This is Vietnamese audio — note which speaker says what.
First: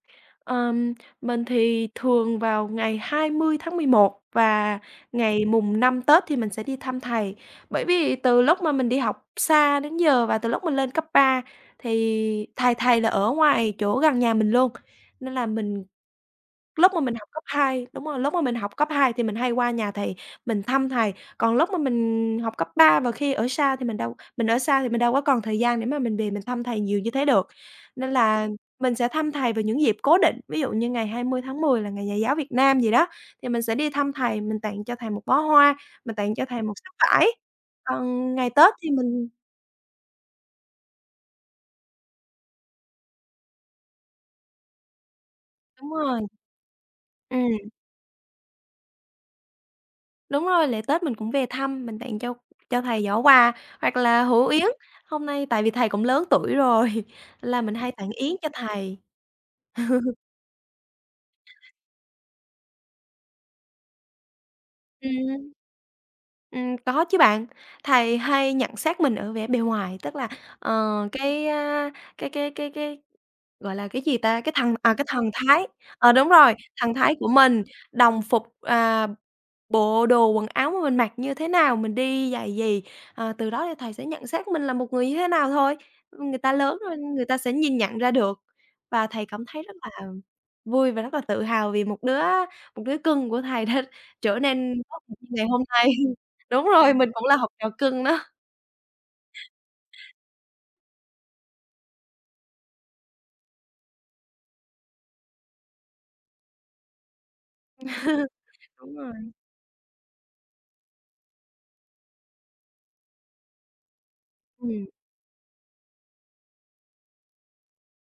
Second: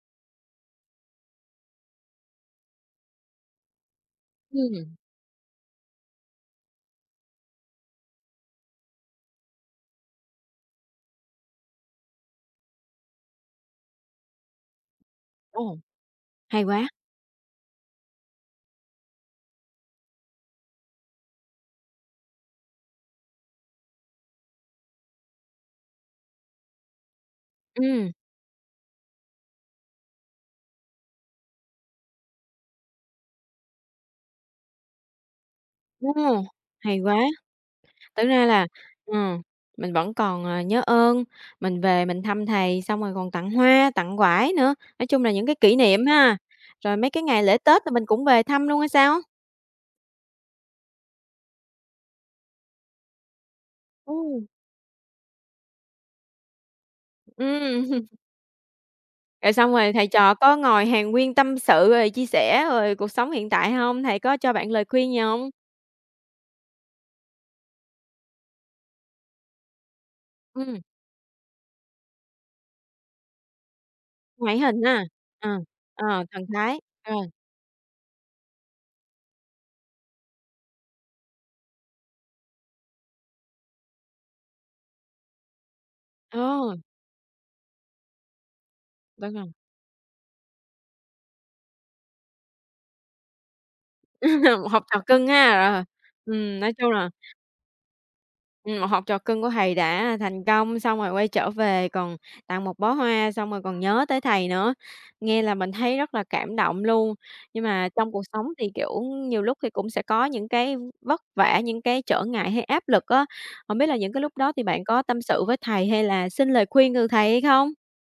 Speaker 1: Ờm, mình thì thường vào ngày 20/11 và
Speaker 2: Ừm.
Speaker 1: ngày mùng 5 Tết thì mình sẽ đi thăm thầy, bởi vì từ lúc mà mình đi học xa đến giờ và từ lúc mình lên cấp 3 thì thầy thầy là ở ngoài chỗ gần nhà mình luôn nên là
Speaker 2: Ồ.
Speaker 1: mình
Speaker 2: Hay quá.
Speaker 1: lúc mà mình học cấp 2, đúng rồi, lúc mà mình học cấp 2 thì mình hay qua nhà thầy mình thăm thầy, còn lúc mà mình học cấp 3 và khi ở sa thì mình đâu mình ở xa thì mình đâu có còn thời gian để mà mình về mình thăm thầy nhiều như thế được. Nên
Speaker 2: Ừm.
Speaker 1: là mình sẽ thăm thầy vào những dịp cố định. Ví dụ như ngày 20/10 là ngày nhà giáo Việt Nam vậy đó thì mình sẽ đi thăm thầy, mình tặng cho thầy một bó hoa,
Speaker 2: Ô!
Speaker 1: mình tặng cho thầy một sấp
Speaker 2: Hay quá.
Speaker 1: vải.
Speaker 2: Thực
Speaker 1: Còn
Speaker 2: ra
Speaker 1: ngày
Speaker 2: là,
Speaker 1: Tết thì mình
Speaker 2: ừm, mình vẫn còn, ờ, nhớ ơn, mình về mình thăm thầy, xong rồi còn tặng hoa, tặng vải nữa. Nói chung là những cái kỷ
Speaker 1: Đúng
Speaker 2: niệm
Speaker 1: rồi.
Speaker 2: ha. Rồi mấy cái ngày
Speaker 1: Ừm.
Speaker 2: lễ Tết là mình cũng về thăm luôn hay sao?
Speaker 1: Đúng rồi, lễ Tết mình cũng về thăm, mình tặng cho cho thầy giỏ quà hoặc là
Speaker 2: Ưm.
Speaker 1: hũ yến. Hôm nay tại vì thầy cũng lớn tuổi rồi nên là mình
Speaker 2: Ừm
Speaker 1: hay
Speaker 2: hưm.
Speaker 1: tặng yến cho thầy.
Speaker 2: Rồi xong rồi thầy trò có ngồi hàn huyên tâm sự, rồi chia sẻ, rồi cuộc sống hiện tại hông? Thầy có cho bạn lời
Speaker 1: Ừm.
Speaker 2: khuyên gì hông?
Speaker 1: Ừm, có chứ bạn. Thầy hay nhận xét mình ở vẻ bề ngoài, tức là,
Speaker 2: Ừm.
Speaker 1: ờ, cái, a, cái cái cái cái, gọi là cái gì ta, cái
Speaker 2: Ngoại
Speaker 1: thần,
Speaker 2: hình
Speaker 1: à,
Speaker 2: ha.
Speaker 1: cái thần
Speaker 2: Ờ.
Speaker 1: thái. Ờ,
Speaker 2: Ờ,
Speaker 1: đúng
Speaker 2: thần
Speaker 1: rồi,
Speaker 2: thái.
Speaker 1: thần
Speaker 2: Ờ.
Speaker 1: thái của mình, đồng phục à, bộ đồ quần áo mà mình mặc như thế nào? Mình đi giày gì? À, từ đó thì thầy sẽ nhận xét mình là một người như thế nào thôi. Ưm, người ta
Speaker 2: Ờ.
Speaker 1: lớn rồi, người ta sẽ nhìn nhận ra được và thầy
Speaker 2: Đúng
Speaker 1: cảm
Speaker 2: hông?
Speaker 1: thấy rất là vui và rất là tự hào vì một đứa một đứa cưng của thầy đã trở nên
Speaker 2: Học
Speaker 1: tốt
Speaker 2: trò
Speaker 1: được
Speaker 2: cưng
Speaker 1: như ngày
Speaker 2: ha,
Speaker 1: hôm
Speaker 2: ờ.
Speaker 1: nay.
Speaker 2: Ừm,
Speaker 1: Đúng
Speaker 2: nói chung
Speaker 1: rồi, mình
Speaker 2: là
Speaker 1: cũng là học trò cưng đó.
Speaker 2: Ừm, một học trò cưng của thầy đã thành công, xong rồi quay trở về, còn tặng 1 bó hoa, xong rồi còn nhớ tới thầy nữa, nghe là mình thấy rất là cảm động luôn. Nhưng mà trong cuộc sống thì,
Speaker 1: Đúng
Speaker 2: kiểu,
Speaker 1: rồi.
Speaker 2: nhiều lúc thì cũng sẽ có những cái vất vả, những cái trở ngại hay áp lực á. Hông biết là những cái lúc đó thì bạn
Speaker 1: Ừm.
Speaker 2: có tâm sự với thầy hay là xin lời khuyên từ thầy hay không?